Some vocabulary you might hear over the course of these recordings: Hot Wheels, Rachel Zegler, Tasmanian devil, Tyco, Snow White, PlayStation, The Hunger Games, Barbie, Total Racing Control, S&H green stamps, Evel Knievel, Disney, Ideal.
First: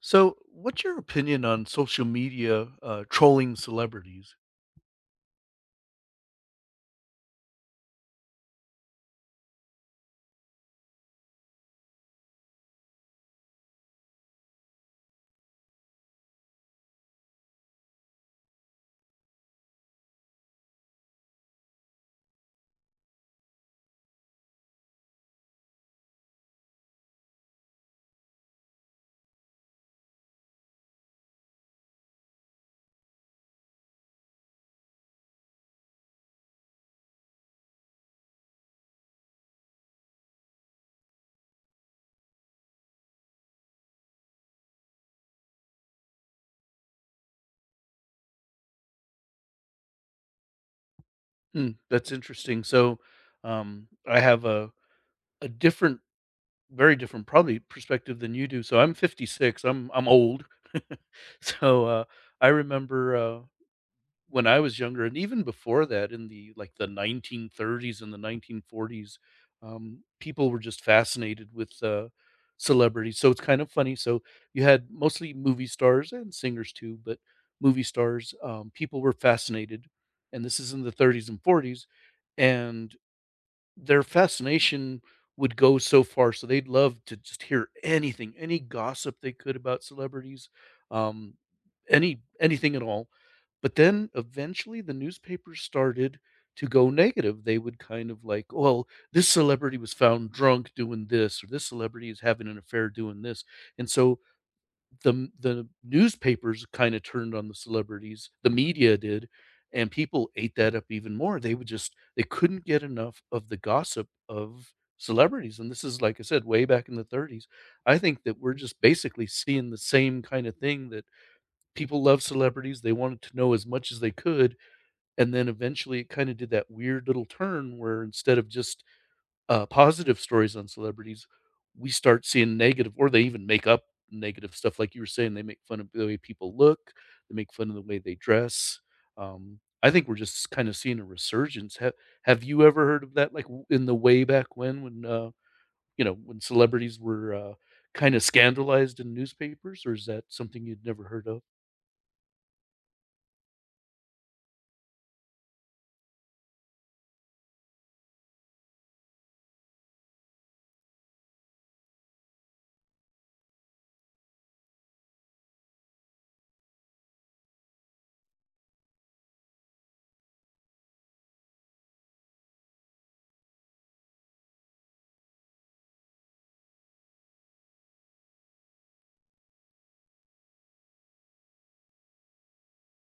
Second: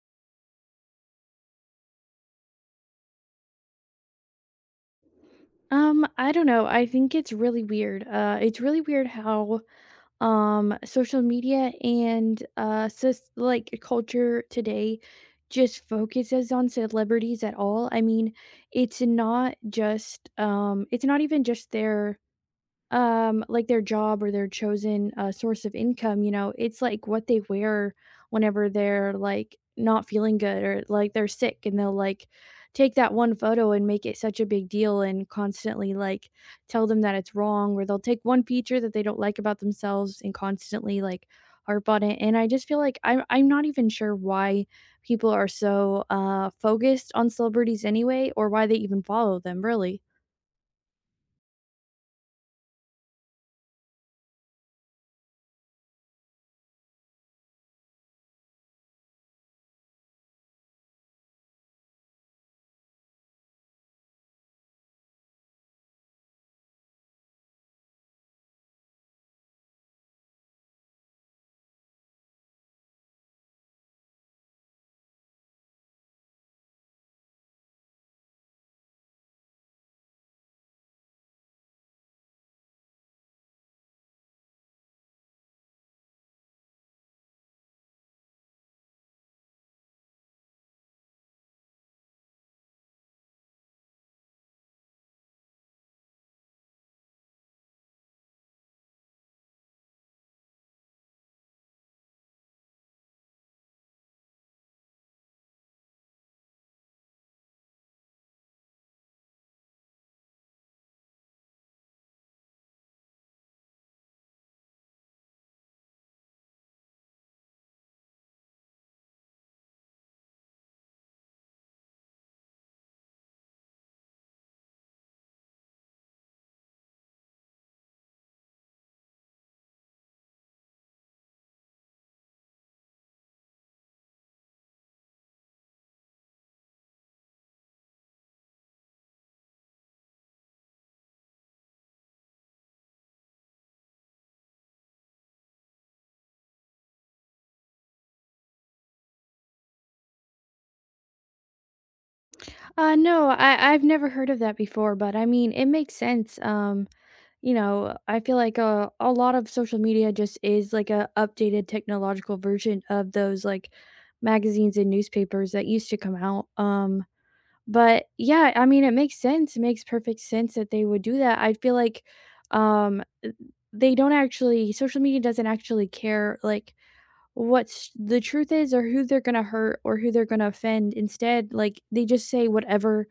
So, what's your opinion on social media trolling celebrities? I don't know. I think it's really weird. It's really weird how social media and like culture today just focuses on celebrities at all. I mean, it's not just it's not even just their like their job or their chosen source of income. It's like what they wear whenever they're like not feeling good or like they're sick and they'll like take that one photo and make it such a big deal and constantly like tell them that it's wrong, or they'll take one feature that they don't like about themselves and constantly like harp on it. And I just feel like I'm not even sure why people are so focused on celebrities anyway, or why they even follow them really. Hmm, that's interesting. So, I have a different, very different, probably perspective than you do. So, I'm 56. I'm old. so, uh, I remember. When I was younger and even before that in the 1930s and the 1940s, people were just fascinated with celebrities. So it's kind of funny. So you had mostly movie stars and singers too, but movie stars, people were fascinated. And this is in the 30s and 40s. And their fascination would go so far, so they'd love to just hear anything, any gossip they could about celebrities, um, anything at all. But then eventually the newspapers started to go negative. They would kind of like, well, this celebrity was found drunk doing this, or this celebrity is having an affair doing this. And so the the newspapers kind of turned on the celebrities, the media did, and people ate that up even more. They would just they couldn't get enough of the gossip of celebrities, and this is like I said, way back in the 30s. I think that we're just basically seeing the same kind of thing that people love celebrities. They wanted to know as much as they could, and then eventually it kind of did that weird little turn where instead of just positive stories on celebrities, we start seeing negative, or they even make up negative stuff. Like you were saying, they make fun of the way people look, they make fun of the way they dress. I think we're just kind of seeing a resurgence. Have you ever heard of that? Like in the way back when when celebrities were kind of scandalized in newspapers, or is that something you'd never heard of? No, I've never heard of that before, but I mean, it makes sense. I feel like a lot of social media just is like a updated technological version of those like magazines and newspapers that used to come out. But yeah, I mean, it makes sense. It makes perfect sense that they would do that. I feel like, um, they don't actually social media doesn't actually care like what's the truth is, or who they're gonna hurt, or who they're gonna offend. Instead, like they just say whatever.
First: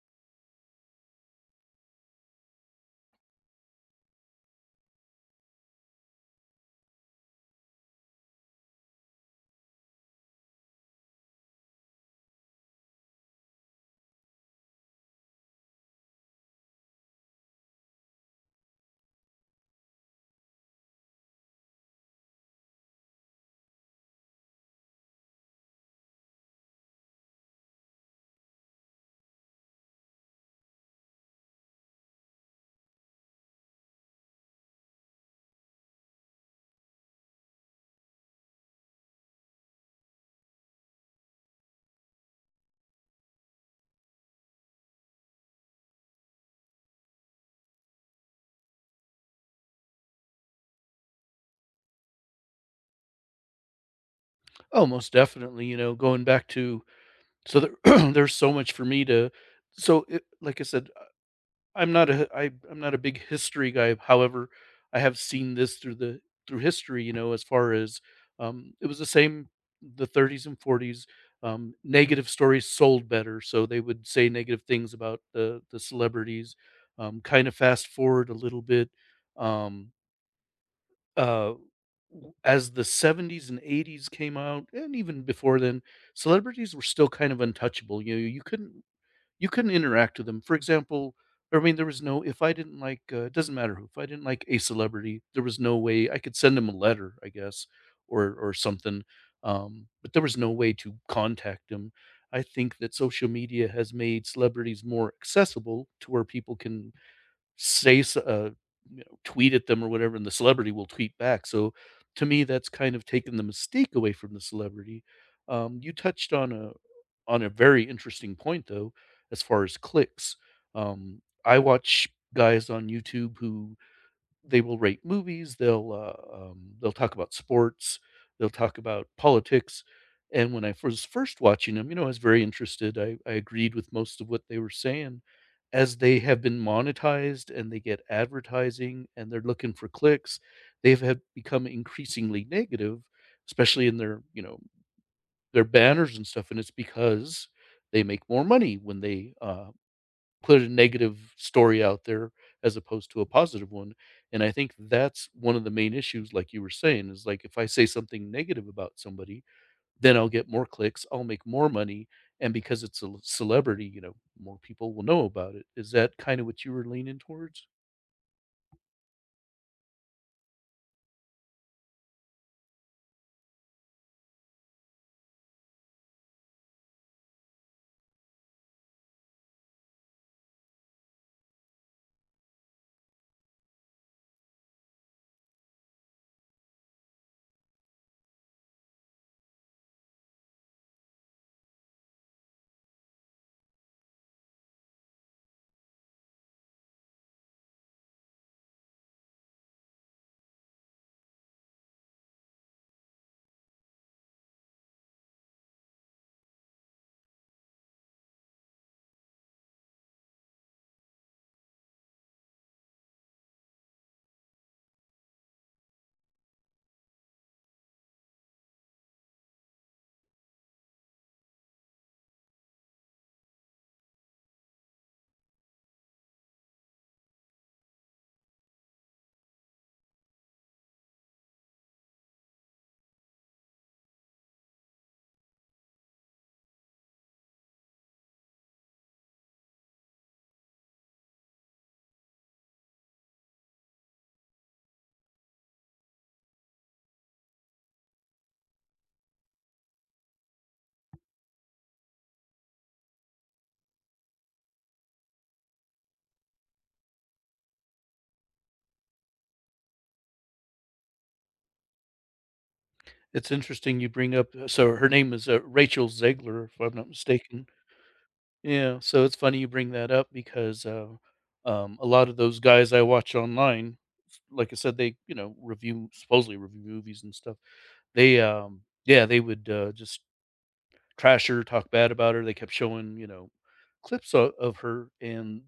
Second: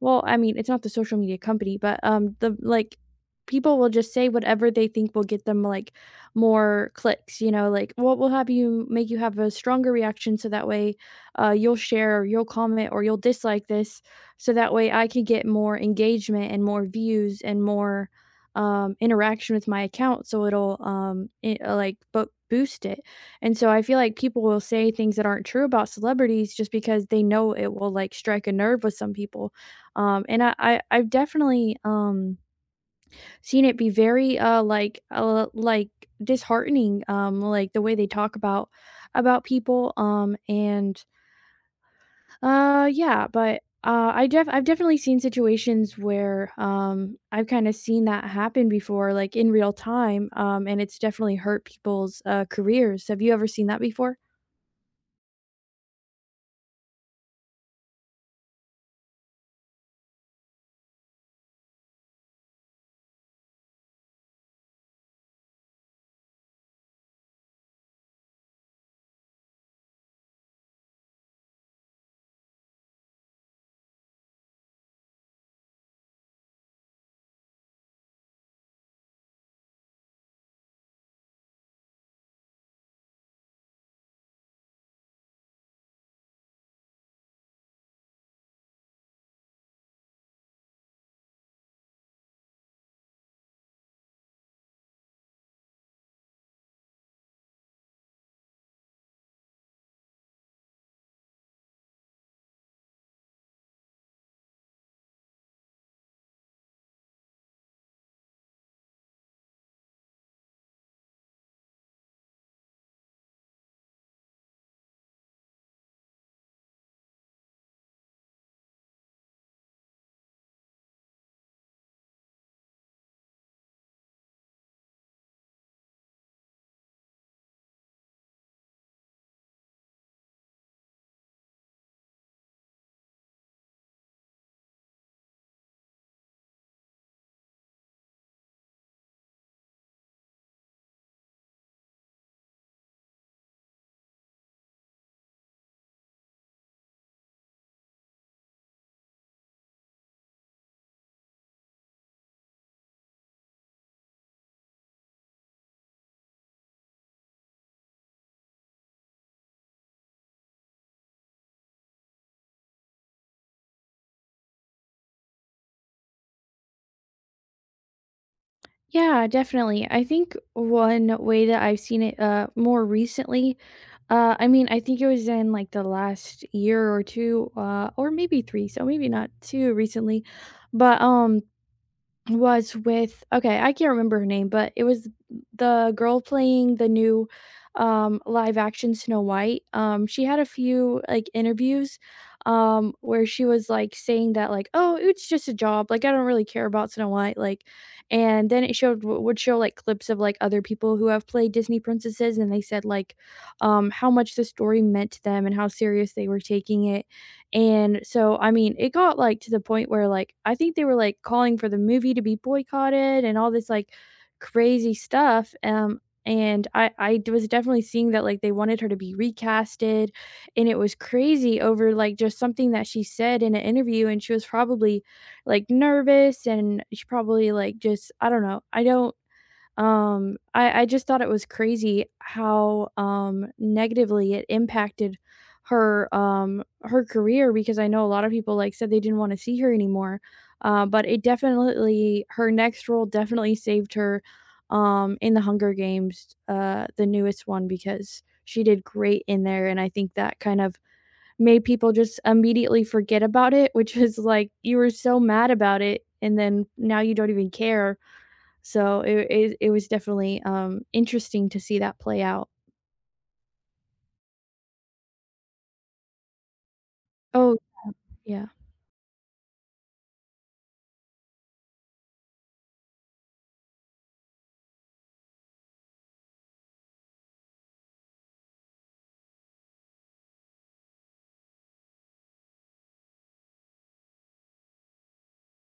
Well, I mean, it's not the social media company, but, the like, people will just say whatever they think will get them, like, more clicks, you know, like, what will have you make you have a stronger reaction, so that way, you'll share or you'll comment or you'll dislike this, so that way I could get more engagement and more views and more, interaction with my account, so it'll, like, bo boost it. And so I feel like people will say things that aren't true about celebrities just because they know it will, like, strike a nerve with some people. And I've definitely, seen it be very, like, disheartening, like, the way they talk about people, and yeah. But, I've definitely seen situations where, I've kinda seen that happen before, like, in real time, and it's definitely hurt people's, careers. Have you ever seen that before? Oh, most definitely. You know, going back to so there, there's so much for me to. So, it, like I said, I'm not a I'm not a big history guy. However, I have seen this through the through history, you know, as far as it was the same the 30s and 40s. Negative stories sold better, so they would say negative things about the celebrities. Kind of fast forward a little bit. Um, uh, as the 70s and 80s came out, and even before then, celebrities were still kind of untouchable. You know, you couldn't interact with them. For example, I mean, there was no if I didn't like, it doesn't matter who, if I didn't like a celebrity, there was no way I could send them a letter, I guess, or something, but there was no way to contact them. I think that social media has made celebrities more accessible to where people can say s you know, tweet at them or whatever, and the celebrity will tweet back. So to me, that's kind of taken the mistake away from the celebrity. You touched on a very interesting point though, as far as clicks. I watch guys on YouTube who they will rate movies, they'll talk about sports, they'll talk about politics, and when I was first watching them, you know, I was very interested, I agreed with most of what they were saying. As they have been monetized and they get advertising and they're looking for clicks, they've had become increasingly negative, especially in their, you know, their banners and stuff, and it's because they make more money when put a negative story out there as opposed to a positive one. And I think that's one of the main issues, like you were saying, is like if I say something negative about somebody, then I'll get more clicks, I'll make more money. And because it's a celebrity, you know, more people will know about it. Is that kind of what you were leaning towards? Yeah, definitely. I think one way that I've seen it, more recently I mean, I think it was in like the last year or two, or maybe three, so maybe not too recently. But I can't remember her name, but it was the girl playing the new, live action Snow White. She had a few, like, interviews, where she was, like, saying that, like, "Oh, it's just a job, like, I don't really care about Snow White," like, and then it showed would show, like, clips of, like, other people who have played Disney princesses, and they said, like, how much the story meant to them and how serious they were taking it. And so, I mean, it got, like, to the point where, like, I think they were, like, calling for the movie to be boycotted and all this, like, crazy stuff, and I d was definitely seeing that, like, they wanted her to be recasted, and it was crazy over, like, just something that she said in an interview, and she was probably, like, nervous, and she probably, like, just I don't know. I don't I just thought it was crazy how, negatively it impacted her, her career, because I know a lot of people, like, said they didn't wanna see her anymore, but it definitely her next role definitely saved her, in The Hunger Games, the newest one, because she did great in there, and I think that kind of made people just immediately forget about it, which is like, you were so mad about it, and then now you don't even care. So it was definitely, interesting to see that play out. It's interesting you bring up. So her name is Rachel Zegler, if I'm not Oh, mistaken. yeah. Yeah, so it's funny you bring that up because, a lot of those guys I watch online, like I said, they, you know, review supposedly review movies and stuff. Yeah, they would just trash her, talk bad about her. They kept showing, you know, clips of her, and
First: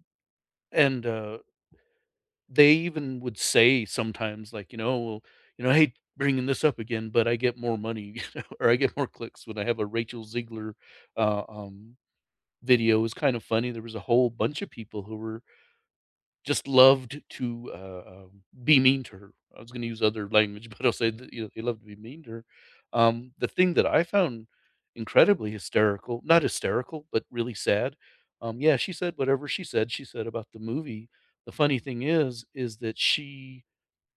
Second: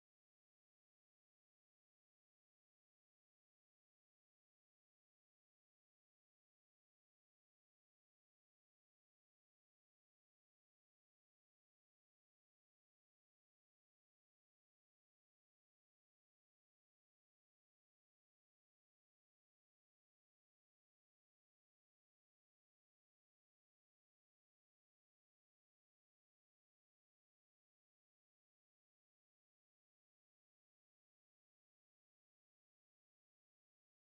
and uh, they even would say sometimes, like, you know, well, you know, hey, bringing this up again, but I get more money, you know, or I get more clicks when I have a Rachel Ziegler uh, um, video was kind of funny. There was a whole bunch of people who were just loved to be mean to her. I was going to use other language, but I'll say that you know they loved to be mean to her. The thing that I found incredibly hysterical, not hysterical, but really sad. Yeah, she said whatever she said. She said about the movie. The funny thing is that she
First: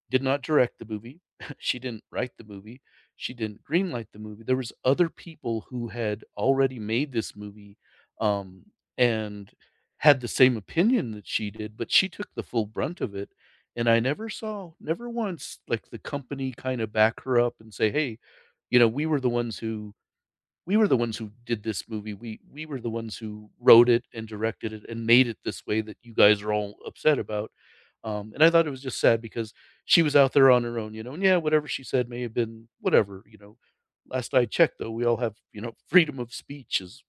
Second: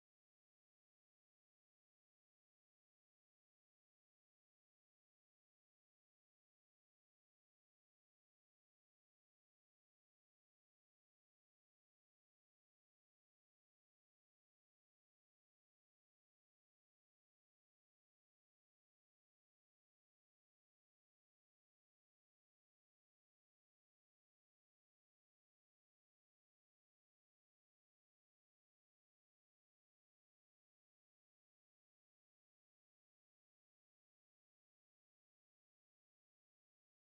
did not direct the movie. She didn't write the movie. She didn't greenlight the movie. There was other people who had already made this movie, um, and had the same opinion that she did, but she took the full brunt of it. And I never saw, never once, like the company kind of back her up and say, "Hey, you know, we were the ones who we were the ones who did this movie. We were the ones who wrote it and directed it and made it this way that you guys are all upset about." And I thought it was just sad because she was out there on her own, you know. And yeah, whatever she said may have been whatever, you know. Last I checked, though, we all have you know freedom of speech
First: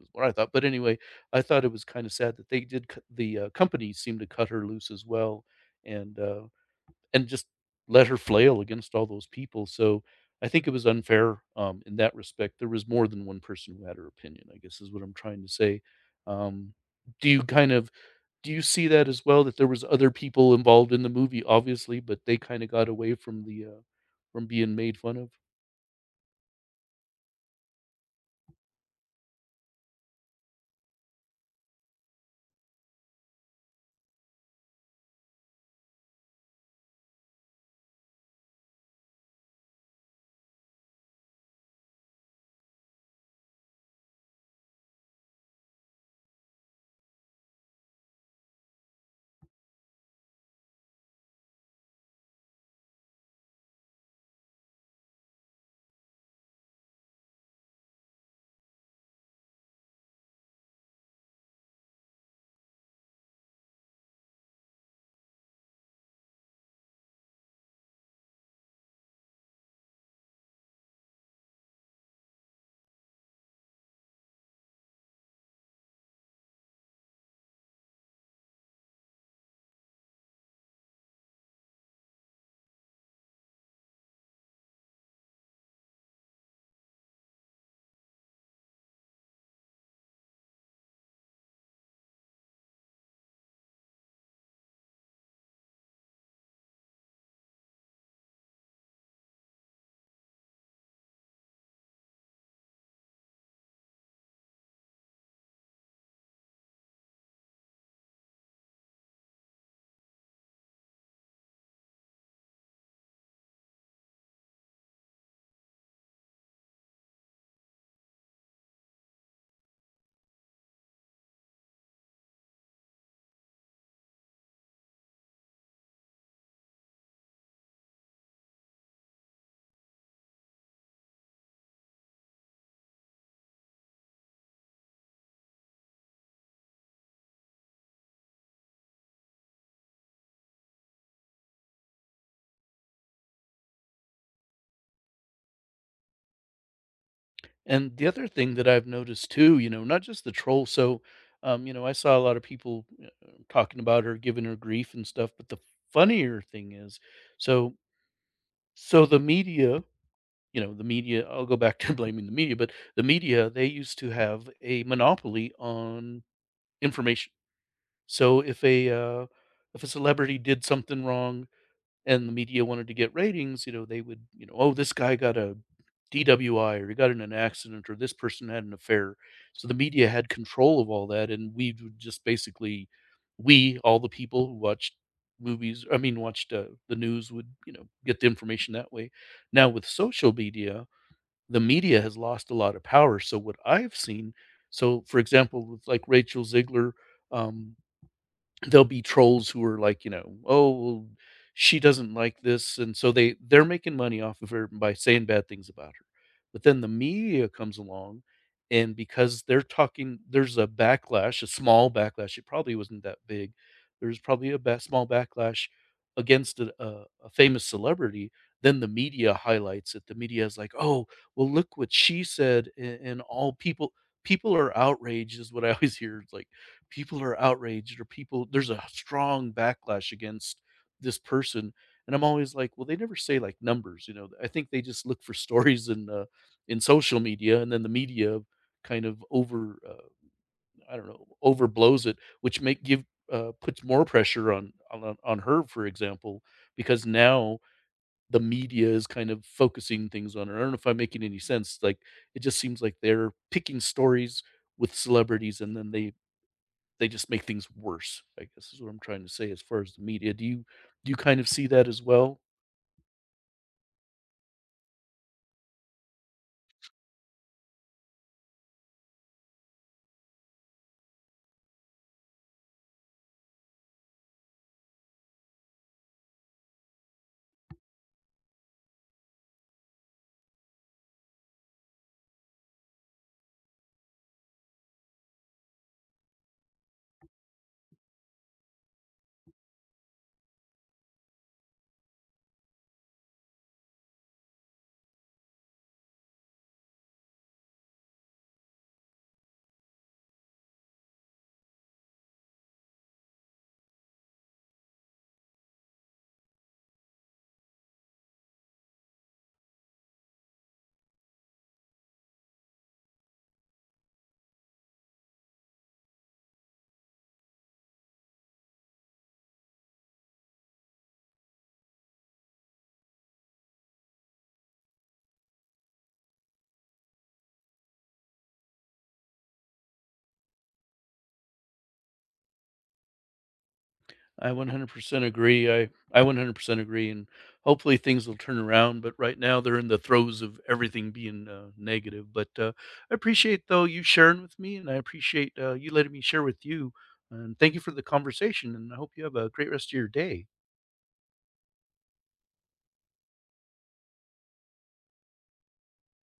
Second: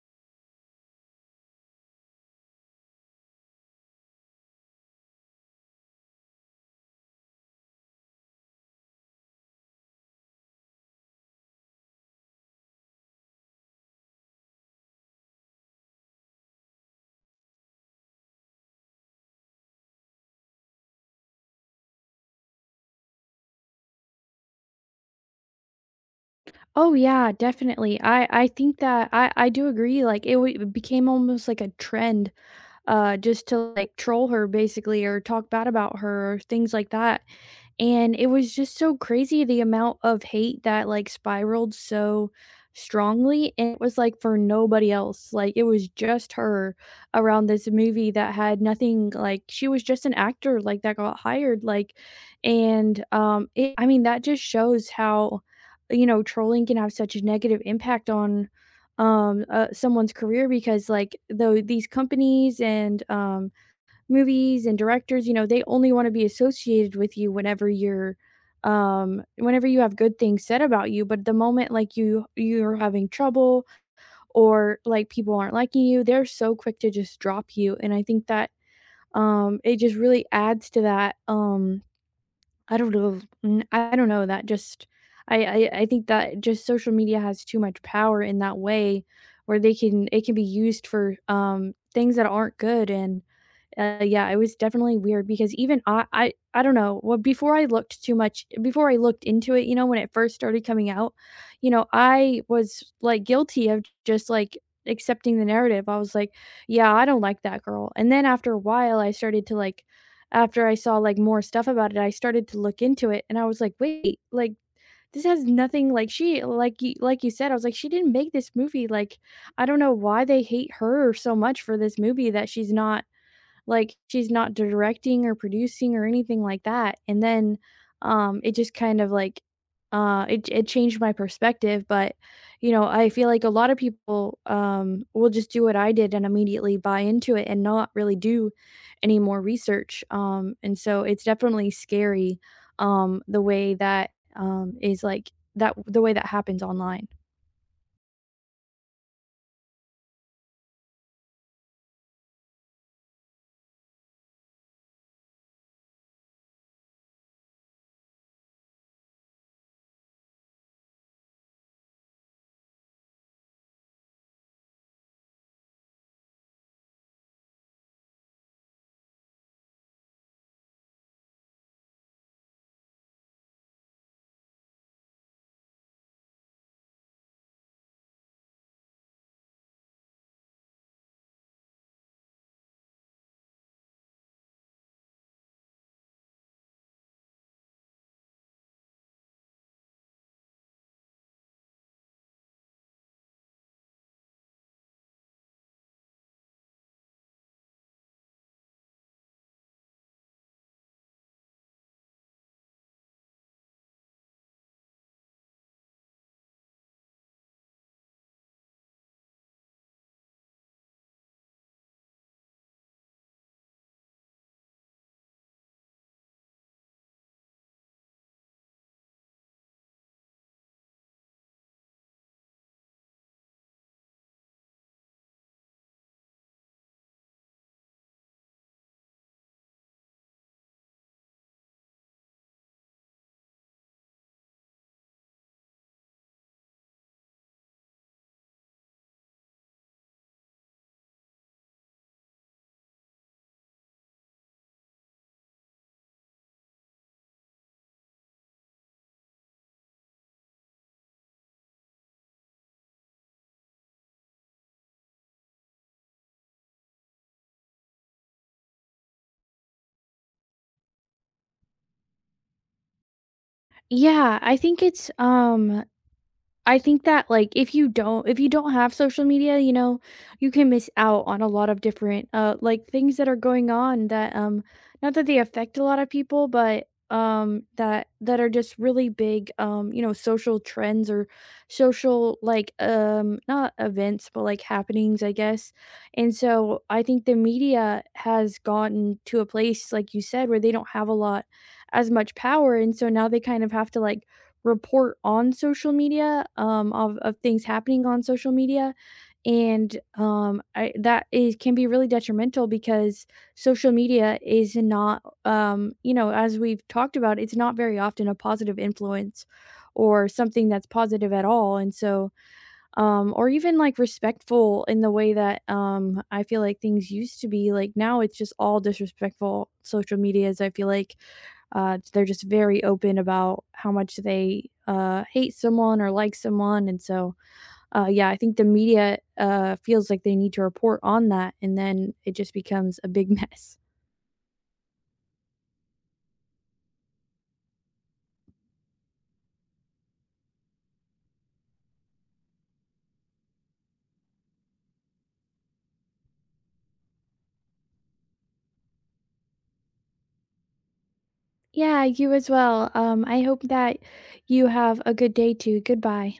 is what I thought. But anyway, I thought it was kind of sad that they did. The company seemed to cut her loose as well, and uh, and just let her flail against all those people. So I think it was unfair in that respect. There was more than one person who had her opinion, I guess is what I'm trying to say. Um, do you kind of do you see that as well that there was other people involved in the movie obviously but they kind of got away from the from being made fun of. Oh, yeah, definitely. I think that I do agree, like, it became almost like a trend, just to, like, troll her basically, or talk bad about her or things like that. And it was just so crazy the amount of hate that, like, spiraled so strongly, and it was, like, for nobody else, like, it was just her around this movie that had nothing, like, she was just an actor, like, that got hired, like, and, it I mean, that just shows how, you know, trolling can have such a negative impact on, someone's career because, like, though these companies and, movies and directors, you know, they only wanna be associated with you whenever you're, whenever you have good things said about you. But the moment, like, you you're having trouble or, like, people aren't liking you, they're so quick to just drop you. And I think that, it just really adds to that, I don't know, mm, I don't know, that just I think that just social media has too much power in that way where they can it can be used for, things that aren't good. And yeah, it was definitely weird, because even I don't know, well, before I looked too much before I looked into it, you know, when it first started coming out, you know, I was, like, guilty of just, like, accepting the narrative. I was like, "Yeah, I don't like that girl." And then after a while, I started to, like after I saw, like, more stuff about it, I started to look into it, and I was like, "Wait, like, this has nothing" like, she like you said, I was like, "She didn't make this movie." Like, I don't know why they hate her so much for this movie that she's not like, she's not directing or producing or anything like that. And then, it just kind of, like, it changed my perspective. But, you know, I feel like a lot of people, will just do what I did and immediately buy into it and not really do any more research, and so it's definitely scary, the way that, like that the way that happens online. And the other thing that I've noticed too, you know, not just the troll, so you know, I saw a lot of people talking about her giving her grief and stuff, but the funnier thing is so so the media, you know, the media I'll go back to blaming the media, but the media, they used to have a monopoly on information. So if a celebrity did something wrong and the media wanted to get ratings, you know, they would, you know, oh, this guy got a DWI or he got in an accident or this person had an affair. So the media had control of all that and we would just basically we, all the people who watched movies, I mean watched the news would, you know, get the information that way. Now with social media, the media has lost a lot of power. So what I've seen so, for example, with like Rachel Ziegler, um, there'll be trolls who are like, you know, "Oh, well, she doesn't like this," and so they're making money off of her by saying bad things about her. But then the media comes along, and because they're talking there's a backlash, a small backlash, it probably wasn't that big. There's probably a ba small backlash against a famous celebrity, then the media highlights it. The media is like, "Oh, well, look what she said," a and all people people are outraged is what I always hear. It's like, people are outraged or people there's a strong backlash against this person. And I'm always like, well, they never say like numbers, you know. I think they just look for stories in social media and then the media kind of over I don't know, overblows it, which make give puts more pressure on her, for example, because now the media is kind of focusing things on her. I don't know if I'm making any sense, like, it just seems like they're picking stories with celebrities and then they just make things worse, I guess is what I'm trying to say as far as the media. Do you kind of see that as well? Yeah, I think it's, I think that like if you don't have social media, you know, you can miss out on a lot of different like things that are going on, that not that they affect a lot of people, but that that are just really big, you know, social trends or social like, not events but like happenings I guess. And so I think the media has gotten to a place like you said where they don't have a lot as much power, and so now they kind of have to like report on social media, of things happening on social media, and, I that is can be really detrimental because social media is not, you know, as we've talked about, it's not very often a positive influence or something that's positive at all. And so, or even, like, respectful in the way that, I feel like things used to be, like, now it's just all disrespectful social medias, I feel like. They're just very open about how much they, hate someone or like someone. And so, yeah, I think the media, feels like they need to report on that, and then it just becomes a big mess. I 100% agree. I 100% agree, and hopefully things will turn around. But right now they're in the throes of everything being negative. But I appreciate though you sharing with me, and I appreciate you letting me share with you. And thank you for the conversation. And I hope you have a great rest of your day. Yeah, you as well. I hope that you have a good day too. Goodbye.